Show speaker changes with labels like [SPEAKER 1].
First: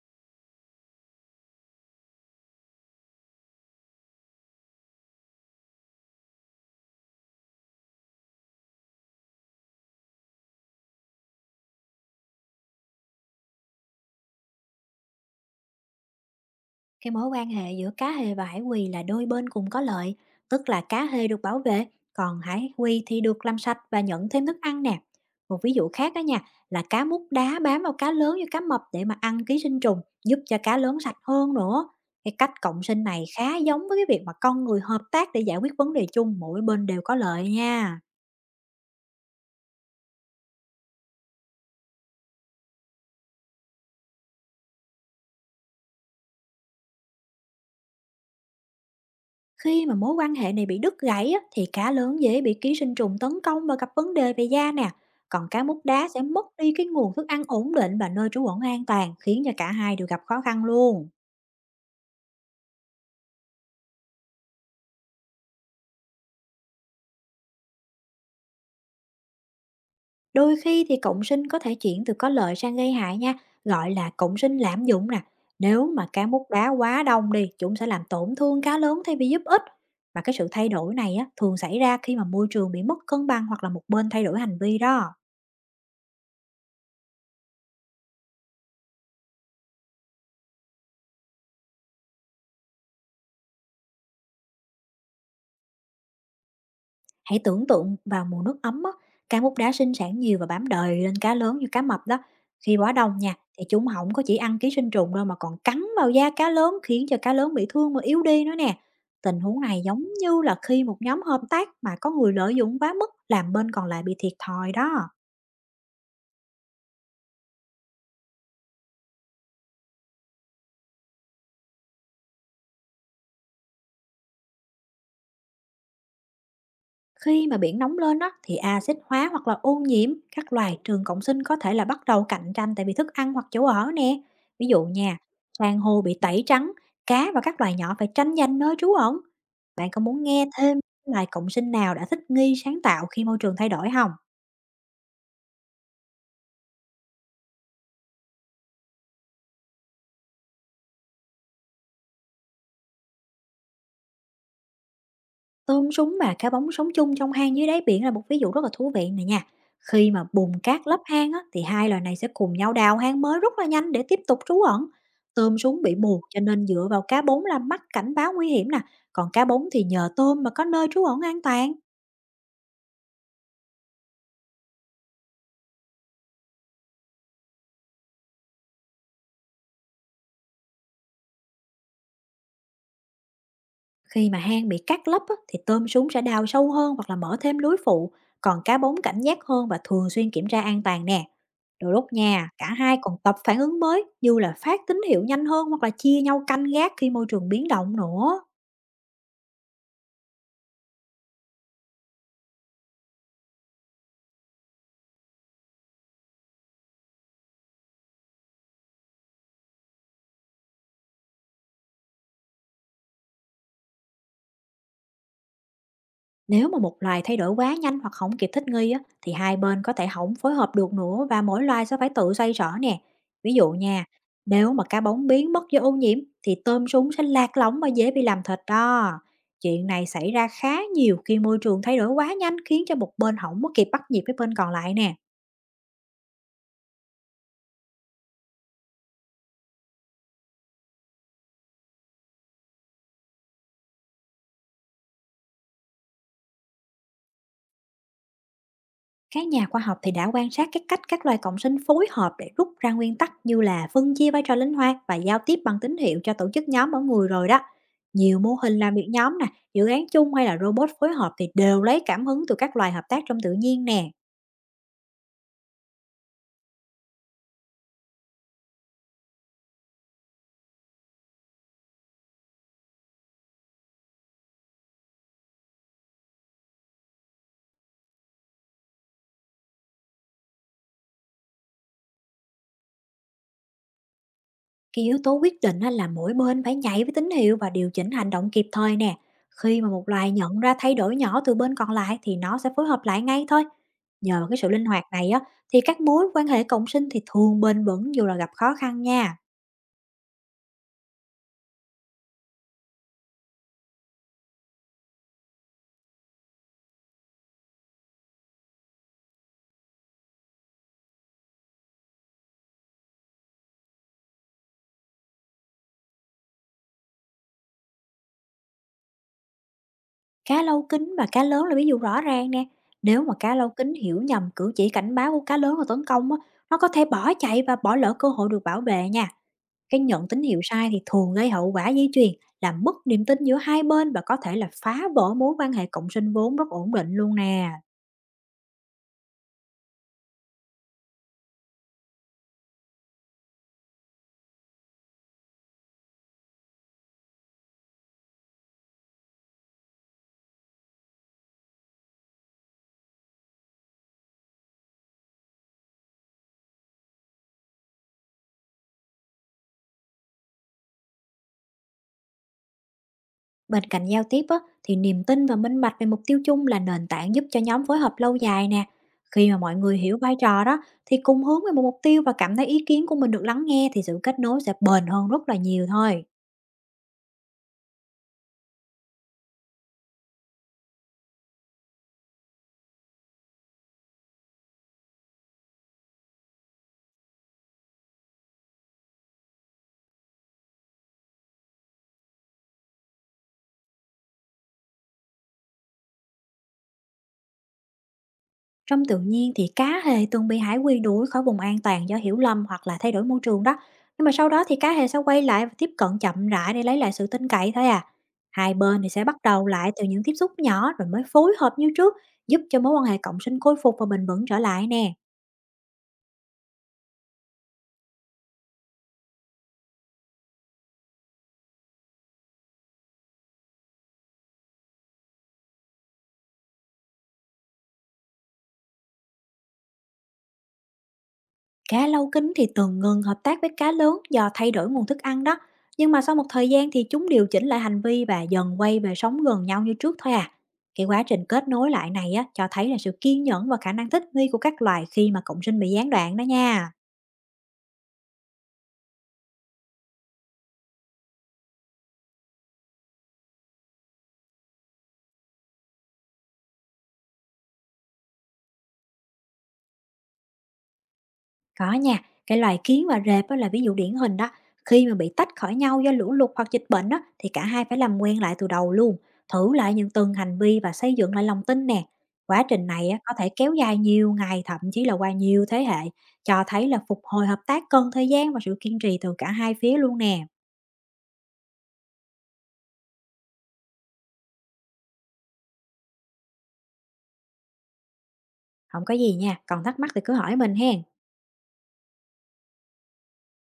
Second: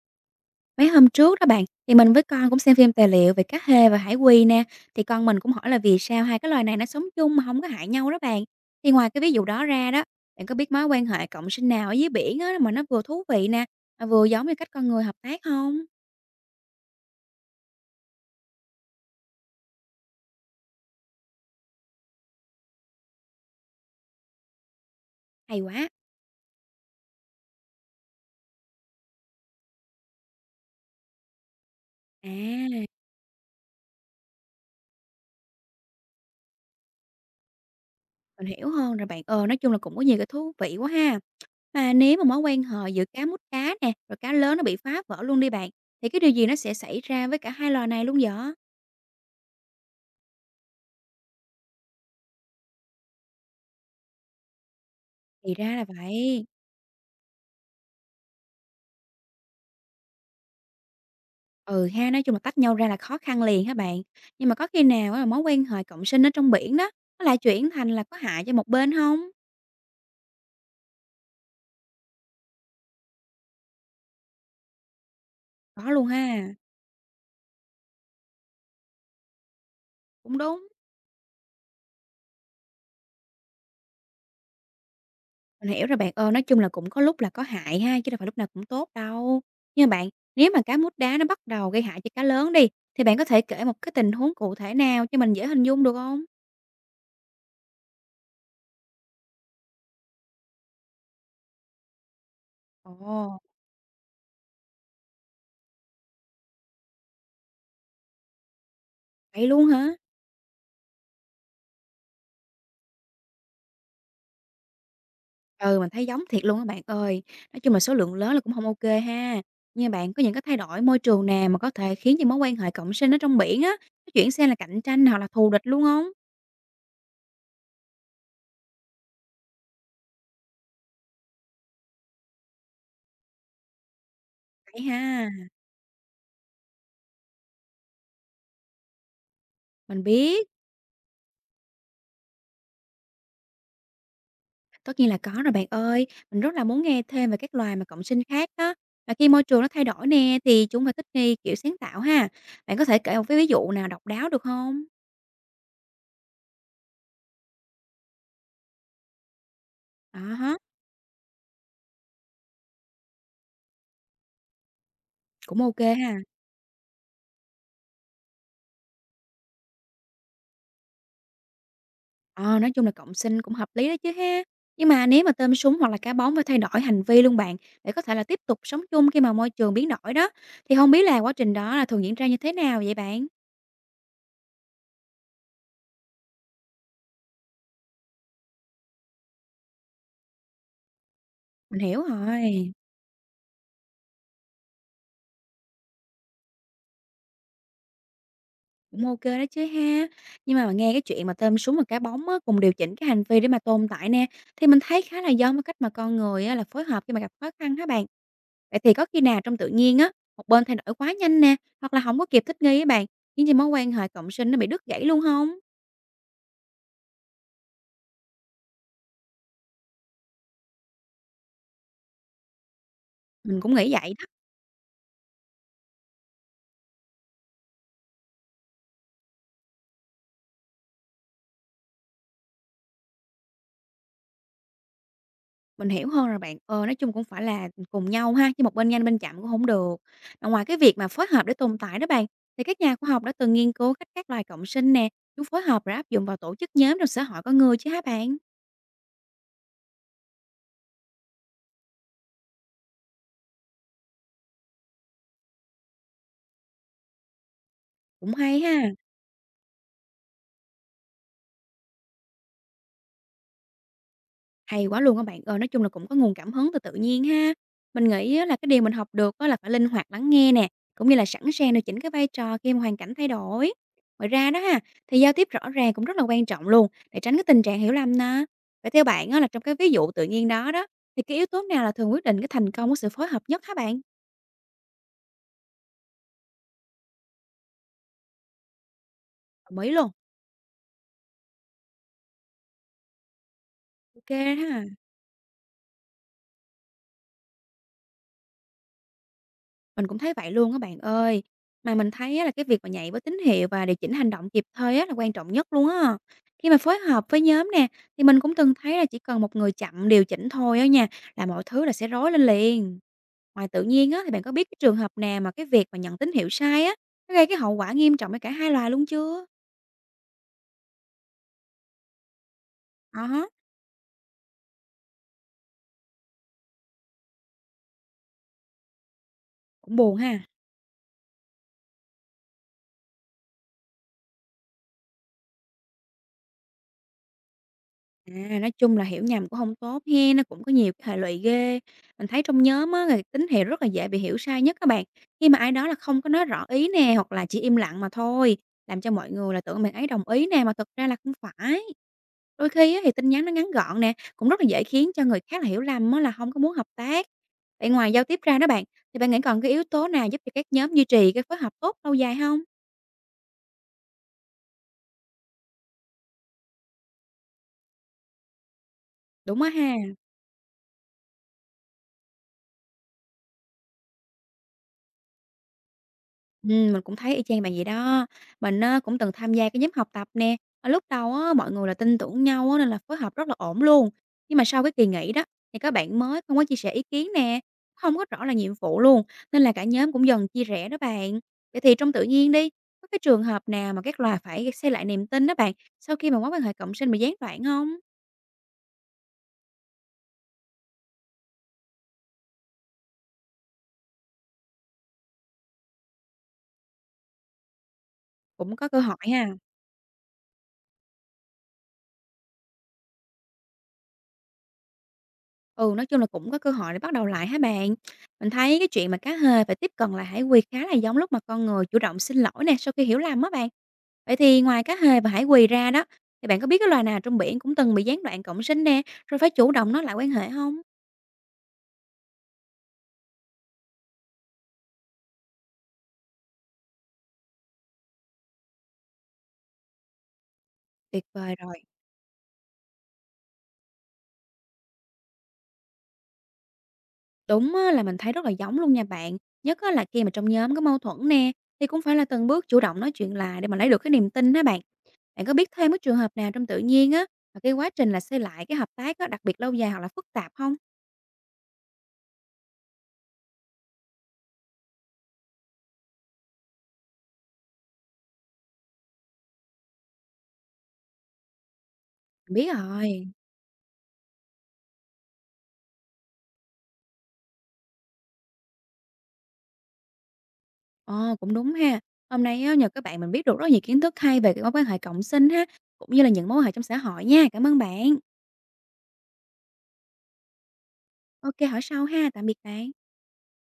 [SPEAKER 1] Mấy hôm trước đó bạn, thì mình với con cũng xem phim tài liệu về cá hê và hải quỳ nè, thì con mình cũng hỏi là vì sao hai cái loài này nó sống chung mà không có hại nhau đó bạn. Thì ngoài cái ví dụ đó ra đó, bạn có biết mối quan hệ cộng sinh nào ở dưới biển á mà nó vừa thú vị nè, mà vừa giống như cách con người hợp tác không?
[SPEAKER 2] Cái mối quan hệ giữa cá hề và hải quỳ là đôi bên cùng có lợi, tức là cá hề được bảo vệ, còn hải quỳ thì được làm sạch và nhận thêm thức ăn nè. Một
[SPEAKER 1] Hay
[SPEAKER 2] ví
[SPEAKER 1] quá.
[SPEAKER 2] dụ khác đó nha, là cá mút đá bám vào cá lớn và cá mập để mà ăn ký sinh trùng, giúp cho cá lớn sạch hơn nữa.
[SPEAKER 1] À,
[SPEAKER 2] Cái cách cộng sinh này khá giống với cái việc mà con người hợp tác để giải quyết vấn đề chung, mỗi bên đều có lợi nha.
[SPEAKER 1] mình hiểu hơn rồi bạn. Ờ, nói chung là cũng có nhiều cái thú vị quá ha. Mà nếu mà mối quan hệ giữa cá mút cá nè, rồi cá lớn nó bị phá vỡ luôn đi bạn, thì cái điều gì nó sẽ xảy ra với cả hai loài này luôn vậy?
[SPEAKER 2] Khi mà mối quan hệ này bị đứt gãy á, thì cá lớn dễ bị ký sinh trùng tấn công và gặp vấn đề về da nè. Còn
[SPEAKER 1] Thì
[SPEAKER 2] cá
[SPEAKER 1] ra
[SPEAKER 2] mút
[SPEAKER 1] là
[SPEAKER 2] đá sẽ
[SPEAKER 1] vậy.
[SPEAKER 2] mất đi cái nguồn thức ăn ổn định và nơi trú ẩn an toàn, khiến cho cả hai đều gặp khó khăn luôn.
[SPEAKER 1] Ừ ha, nói chung là tách nhau ra là khó khăn liền hả bạn? Nhưng mà có khi nào á là mối quan hệ cộng sinh ở trong biển đó, nó lại chuyển thành là có hại cho một bên không?
[SPEAKER 2] Đôi khi thì cộng sinh có thể chuyển từ có lợi sang gây hại nha, gọi là cộng sinh lạm dụng nè.
[SPEAKER 1] Có
[SPEAKER 2] Nếu
[SPEAKER 1] luôn
[SPEAKER 2] mà cá mút
[SPEAKER 1] ha,
[SPEAKER 2] đá quá đông đi, chúng sẽ làm tổn thương cá lớn thay vì giúp ích. Và cái
[SPEAKER 1] cũng
[SPEAKER 2] sự
[SPEAKER 1] đúng.
[SPEAKER 2] thay đổi này á, thường xảy ra khi mà môi trường bị mất cân bằng hoặc là một bên thay đổi hành vi đó.
[SPEAKER 1] Mình hiểu rồi bạn ơi, nói chung là cũng có lúc là có hại ha, chứ đâu phải lúc nào cũng tốt đâu. Nhưng mà bạn, nếu mà cá mút đá nó bắt đầu gây hại cho cá lớn đi, thì bạn có thể kể một cái tình huống cụ thể nào cho mình dễ hình dung được không?
[SPEAKER 2] Hãy tưởng tượng vào mùa nước ấm á, cá mút đá sinh sản nhiều và bám đời lên cá lớn như cá mập đó. Khi quá đông nha,
[SPEAKER 1] Ồ,
[SPEAKER 2] thì chúng không có chỉ ăn ký sinh trùng đâu, mà còn cắn vào da cá lớn, khiến cho cá lớn bị thương và yếu đi nữa nè. Tình
[SPEAKER 1] vậy
[SPEAKER 2] huống
[SPEAKER 1] luôn
[SPEAKER 2] này
[SPEAKER 1] hả?
[SPEAKER 2] giống như là khi một nhóm hợp tác mà có người lợi dụng quá mức, làm bên còn lại bị thiệt thòi đó.
[SPEAKER 1] Ừ, mình thấy giống thiệt luôn á bạn ơi. Nói chung là số lượng lớn là cũng không ok ha. Như bạn có những cái thay đổi môi trường nào mà có thể khiến cho mối quan hệ cộng sinh ở trong biển á, nó chuyển sang là cạnh tranh hoặc là thù địch luôn không?
[SPEAKER 2] Khi mà biển nóng lên á, thì axit hóa hoặc là ô nhiễm, các loài trường cộng sinh có thể là bắt đầu cạnh tranh tại vì thức ăn hoặc chỗ ở nè. Ví
[SPEAKER 1] Vậy
[SPEAKER 2] dụ nha,
[SPEAKER 1] ha,
[SPEAKER 2] san hô bị tẩy trắng, cá và các loài nhỏ phải tranh giành nơi trú ẩn. Bạn có
[SPEAKER 1] mình
[SPEAKER 2] muốn
[SPEAKER 1] biết,
[SPEAKER 2] nghe thêm loài cộng sinh nào đã thích nghi sáng tạo khi môi trường thay đổi không?
[SPEAKER 1] tất nhiên là có rồi bạn ơi. Mình rất là muốn nghe thêm về các loài mà cộng sinh khác đó mà khi môi trường nó thay đổi nè, thì chúng phải thích nghi kiểu sáng tạo ha. Bạn có thể kể một cái ví dụ nào độc đáo được không?
[SPEAKER 2] Tôm súng và cá bóng sống chung trong hang dưới đáy biển là một ví dụ rất là thú vị này nha. Khi mà bùn
[SPEAKER 1] À
[SPEAKER 2] cát lấp hang á, thì hai loài này sẽ cùng nhau đào hang mới rất là nhanh để tiếp tục trú ẩn. Tôm
[SPEAKER 1] cũng ok
[SPEAKER 2] súng bị
[SPEAKER 1] ha.
[SPEAKER 2] mù, cho nên dựa vào cá bóng làm mắt cảnh báo nguy hiểm nè. Còn cá bóng thì nhờ tôm mà có nơi trú ẩn an toàn.
[SPEAKER 1] Ờ, nói chung là cộng sinh cũng hợp lý đó chứ ha. Nhưng mà nếu mà tôm súng hoặc là cá bóng phải thay đổi hành vi luôn bạn, để có thể là tiếp tục sống chung khi mà môi trường biến đổi đó, thì không biết là quá trình đó là thường diễn ra như thế nào vậy bạn?
[SPEAKER 2] Khi mà hang bị cát lấp á, thì tôm súng sẽ đào sâu hơn hoặc là mở thêm lối phụ. Còn cá bóng cảnh giác hơn và thường xuyên kiểm tra an toàn nè.
[SPEAKER 1] Mình
[SPEAKER 2] Đôi
[SPEAKER 1] hiểu
[SPEAKER 2] lúc nha, cả
[SPEAKER 1] rồi,
[SPEAKER 2] hai còn tập phản ứng mới, như là phát tín hiệu nhanh hơn hoặc là chia nhau canh gác khi môi trường biến động nữa.
[SPEAKER 1] cũng ok kê đó chứ ha. Nhưng mà nghe cái chuyện mà tôm súng và cá bóng á, cùng điều chỉnh cái hành vi để mà tồn tại nè, thì mình thấy khá là giống với cách mà con người á, là phối hợp khi mà gặp khó khăn há bạn. Vậy thì có khi nào trong tự nhiên á, một bên thay đổi quá nhanh nè, hoặc là không có kịp thích nghi á bạn, khiến cho mối quan hệ cộng sinh nó bị đứt gãy luôn không?
[SPEAKER 2] Nếu mà một loài thay đổi quá nhanh hoặc không kịp thích nghi á, thì hai bên có thể không phối hợp được nữa, và mỗi loài sẽ phải tự xoay sở nè. Ví
[SPEAKER 1] Mình
[SPEAKER 2] dụ
[SPEAKER 1] cũng nghĩ
[SPEAKER 2] nha,
[SPEAKER 1] vậy đó,
[SPEAKER 2] nếu mà cá bóng biến mất do ô nhiễm, thì tôm súng sẽ lạc lõng và dễ bị làm thịt đó. Chuyện này xảy ra khá nhiều khi môi trường thay đổi quá nhanh, khiến cho một bên không có kịp bắt nhịp với bên còn lại nè.
[SPEAKER 1] mình hiểu hơn rồi bạn. Ờ, nói chung cũng phải là cùng nhau ha, chứ một bên nhanh bên chậm cũng không được. Mà ngoài cái việc mà phối hợp để tồn tại đó bạn, thì các nhà khoa học đã từng nghiên cứu cách các loài cộng sinh nè, chúng phối hợp rồi áp dụng vào tổ chức nhóm trong xã hội con người chứ hả bạn?
[SPEAKER 2] Các nhà khoa học thì đã quan sát cái cách các loài cộng sinh phối hợp, để rút ra nguyên tắc như là phân chia vai trò linh hoạt và giao tiếp bằng tín hiệu cho tổ chức nhóm mỗi người rồi đó.
[SPEAKER 1] Cũng
[SPEAKER 2] Nhiều mô
[SPEAKER 1] hay
[SPEAKER 2] hình
[SPEAKER 1] ha.
[SPEAKER 2] làm việc nhóm nè, dự án chung hay là robot phối hợp thì đều lấy cảm hứng từ các loài hợp tác trong tự nhiên nè.
[SPEAKER 1] Hay quá luôn các bạn ơi, nói chung là cũng có nguồn cảm hứng từ tự nhiên ha. Mình nghĩ á là cái điều mình học được á là phải linh hoạt lắng nghe nè, cũng như là sẵn sàng điều chỉnh cái vai trò khi mà hoàn cảnh thay đổi. Ngoài ra đó ha, thì giao tiếp rõ ràng cũng rất là quan trọng luôn để tránh cái tình trạng hiểu lầm nè. Vậy theo bạn á là trong cái ví dụ tự nhiên đó đó thì cái yếu tố nào là thường quyết định cái thành công của sự phối hợp nhất hả bạn?
[SPEAKER 2] Cái yếu tố quyết định á là mỗi bên phải nhảy với tín hiệu và điều chỉnh hành động kịp thời nè.
[SPEAKER 1] Đồng
[SPEAKER 2] Khi mà
[SPEAKER 1] ý
[SPEAKER 2] một
[SPEAKER 1] luôn.
[SPEAKER 2] loài nhận ra thay đổi nhỏ từ bên còn lại, thì nó sẽ phối hợp lại ngay thôi.
[SPEAKER 1] Ok
[SPEAKER 2] Nhờ cái sự
[SPEAKER 1] ha.
[SPEAKER 2] linh hoạt này á, thì các mối quan hệ cộng sinh thì thường bền vững dù là gặp khó khăn nha.
[SPEAKER 1] Mình cũng thấy vậy luôn á bạn ơi. Mà mình thấy á là cái việc mà nhạy với tín hiệu và điều chỉnh hành động kịp thời á là quan trọng nhất luôn á. Khi mà phối hợp với nhóm nè, thì mình cũng từng thấy là chỉ cần một người chậm điều chỉnh thôi á nha, là mọi thứ là sẽ rối lên liền. Ngoài tự nhiên á, thì bạn có biết cái trường hợp nào mà cái việc mà nhận tín hiệu sai á, nó gây cái hậu quả nghiêm trọng cho cả hai loài luôn chưa?
[SPEAKER 2] Cá lâu kính và cá lớn là ví dụ rõ ràng nè.
[SPEAKER 1] Ờ
[SPEAKER 2] Nếu mà cá lâu kính hiểu nhầm cử chỉ cảnh báo của cá lớn và tấn công á, nó có thể bỏ chạy và bỏ lỡ cơ hội được bảo vệ nha.
[SPEAKER 1] cũng
[SPEAKER 2] Cái
[SPEAKER 1] buồn
[SPEAKER 2] nhận
[SPEAKER 1] ha.
[SPEAKER 2] tín hiệu sai thì thường gây hậu quả dây chuyền, làm mất niềm tin giữa hai bên và có thể là phá vỡ mối quan hệ cộng sinh vốn rất ổn định luôn nè.
[SPEAKER 1] À, nói chung là hiểu nhầm cũng không tốt he nó cũng có nhiều cái hệ lụy ghê. Mình thấy trong nhóm á là tín hiệu rất là dễ bị hiểu sai nhất các bạn, khi mà ai đó là không có nói rõ ý nè, hoặc là chỉ im lặng mà thôi, làm cho mọi người là tưởng bạn ấy đồng ý nè, mà thực ra là không phải. Đôi khi á thì tin nhắn nó ngắn gọn nè, cũng rất là dễ khiến cho người khác là hiểu lầm á là không có muốn hợp tác. Vậy ngoài giao tiếp ra đó bạn, thì bạn nghĩ còn cái yếu tố nào giúp cho các nhóm duy trì cái phối hợp tốt lâu dài không?
[SPEAKER 2] Bên cạnh giao tiếp á, thì niềm tin và minh bạch về mục tiêu chung là nền tảng giúp cho nhóm phối hợp lâu dài nè. Khi mà
[SPEAKER 1] Đúng á
[SPEAKER 2] mọi
[SPEAKER 1] ha.
[SPEAKER 2] người hiểu vai trò đó, thì cùng hướng về một mục tiêu và cảm thấy ý kiến của mình được lắng nghe, thì sự kết nối sẽ bền hơn rất là nhiều thôi.
[SPEAKER 1] Mình cũng thấy y chang bạn vậy đó. Mình á cũng từng tham gia cái nhóm học tập nè, ở lúc đầu á, mọi người là tin tưởng nhau á, nên là phối hợp rất là ổn luôn. Nhưng mà sau cái kỳ nghỉ đó, thì các bạn mới không có chia sẻ ý kiến nè, không có rõ là nhiệm vụ luôn, nên là cả nhóm cũng dần chia rẽ đó bạn. Vậy thì trong tự nhiên đi, có cái trường hợp nào mà các loài phải xây lại niềm tin đó bạn, sau khi mà mối quan hệ cộng sinh bị gián đoạn không?
[SPEAKER 2] Trong tự nhiên thì cá hề từng bị hải quy đuổi khỏi vùng an toàn do hiểu lầm hoặc là thay đổi môi trường đó. Nhưng mà sau đó thì cá hề sẽ quay lại và tiếp cận chậm rãi để lấy lại sự tin cậy thôi à. Hai
[SPEAKER 1] Cũng có cơ
[SPEAKER 2] bên thì
[SPEAKER 1] hội
[SPEAKER 2] sẽ bắt
[SPEAKER 1] ha.
[SPEAKER 2] đầu lại từ những tiếp xúc nhỏ rồi mới phối hợp như trước, giúp cho mối quan hệ cộng sinh khôi phục và bền vững trở lại nè.
[SPEAKER 1] Ừ, nói chung là cũng có cơ hội để bắt đầu lại hả bạn? Mình thấy cái chuyện mà cá hề phải tiếp cận lại hải quỳ khá là giống lúc mà con người chủ động xin lỗi nè, sau khi hiểu lầm á bạn. Vậy thì ngoài cá hề và hải quỳ ra đó, thì bạn có biết cái loài nào trong biển cũng từng bị gián đoạn cộng sinh nè, rồi phải chủ động nối lại quan hệ không?
[SPEAKER 2] Cá lâu kính thì từng ngừng hợp tác với cá lớn do thay đổi nguồn thức ăn đó, nhưng mà sau một thời gian thì chúng điều chỉnh lại hành vi và dần quay về sống gần nhau như trước thôi à. Cái quá
[SPEAKER 1] Tuyệt
[SPEAKER 2] trình
[SPEAKER 1] vời
[SPEAKER 2] kết
[SPEAKER 1] rồi.
[SPEAKER 2] nối lại này á, cho thấy là sự kiên nhẫn và khả năng thích nghi của các loài khi mà cộng sinh bị gián đoạn đó nha.
[SPEAKER 1] Đúng á, là mình thấy rất là giống luôn nha bạn. Nhất á, là khi mà trong nhóm có mâu thuẫn nè, thì cũng phải là từng bước chủ động nói chuyện lại để mà lấy được cái niềm tin á bạn. Bạn có biết thêm cái trường hợp nào trong tự nhiên á, mà cái quá trình là xây lại cái hợp tác á, đặc biệt lâu dài hoặc là phức tạp không?
[SPEAKER 2] Có nha, cái loài kiến và rệp đó là ví dụ điển hình đó. Khi mà bị tách khỏi nhau do lũ lụt hoặc dịch bệnh đó, thì cả hai phải làm quen lại từ đầu luôn, thử lại những từng hành vi và xây dựng lại lòng tin nè.
[SPEAKER 1] Mình
[SPEAKER 2] Quá
[SPEAKER 1] biết
[SPEAKER 2] trình này á,
[SPEAKER 1] rồi.
[SPEAKER 2] có thể kéo dài nhiều ngày, thậm chí là qua nhiều thế hệ, cho thấy là phục hồi hợp tác cần thời gian và sự kiên trì từ cả hai phía luôn nè.
[SPEAKER 1] Ờ, Cũng đúng ha. Hôm nay á, nhờ các bạn mình biết được rất nhiều kiến thức hay về cái mối quan hệ cộng sinh ha, cũng như là những mối quan hệ trong xã hội nha. Cảm ơn bạn.
[SPEAKER 2] Không có gì nha, còn thắc mắc thì cứ hỏi mình hen.
[SPEAKER 1] Ok, hỏi sau ha. Tạm biệt bạn.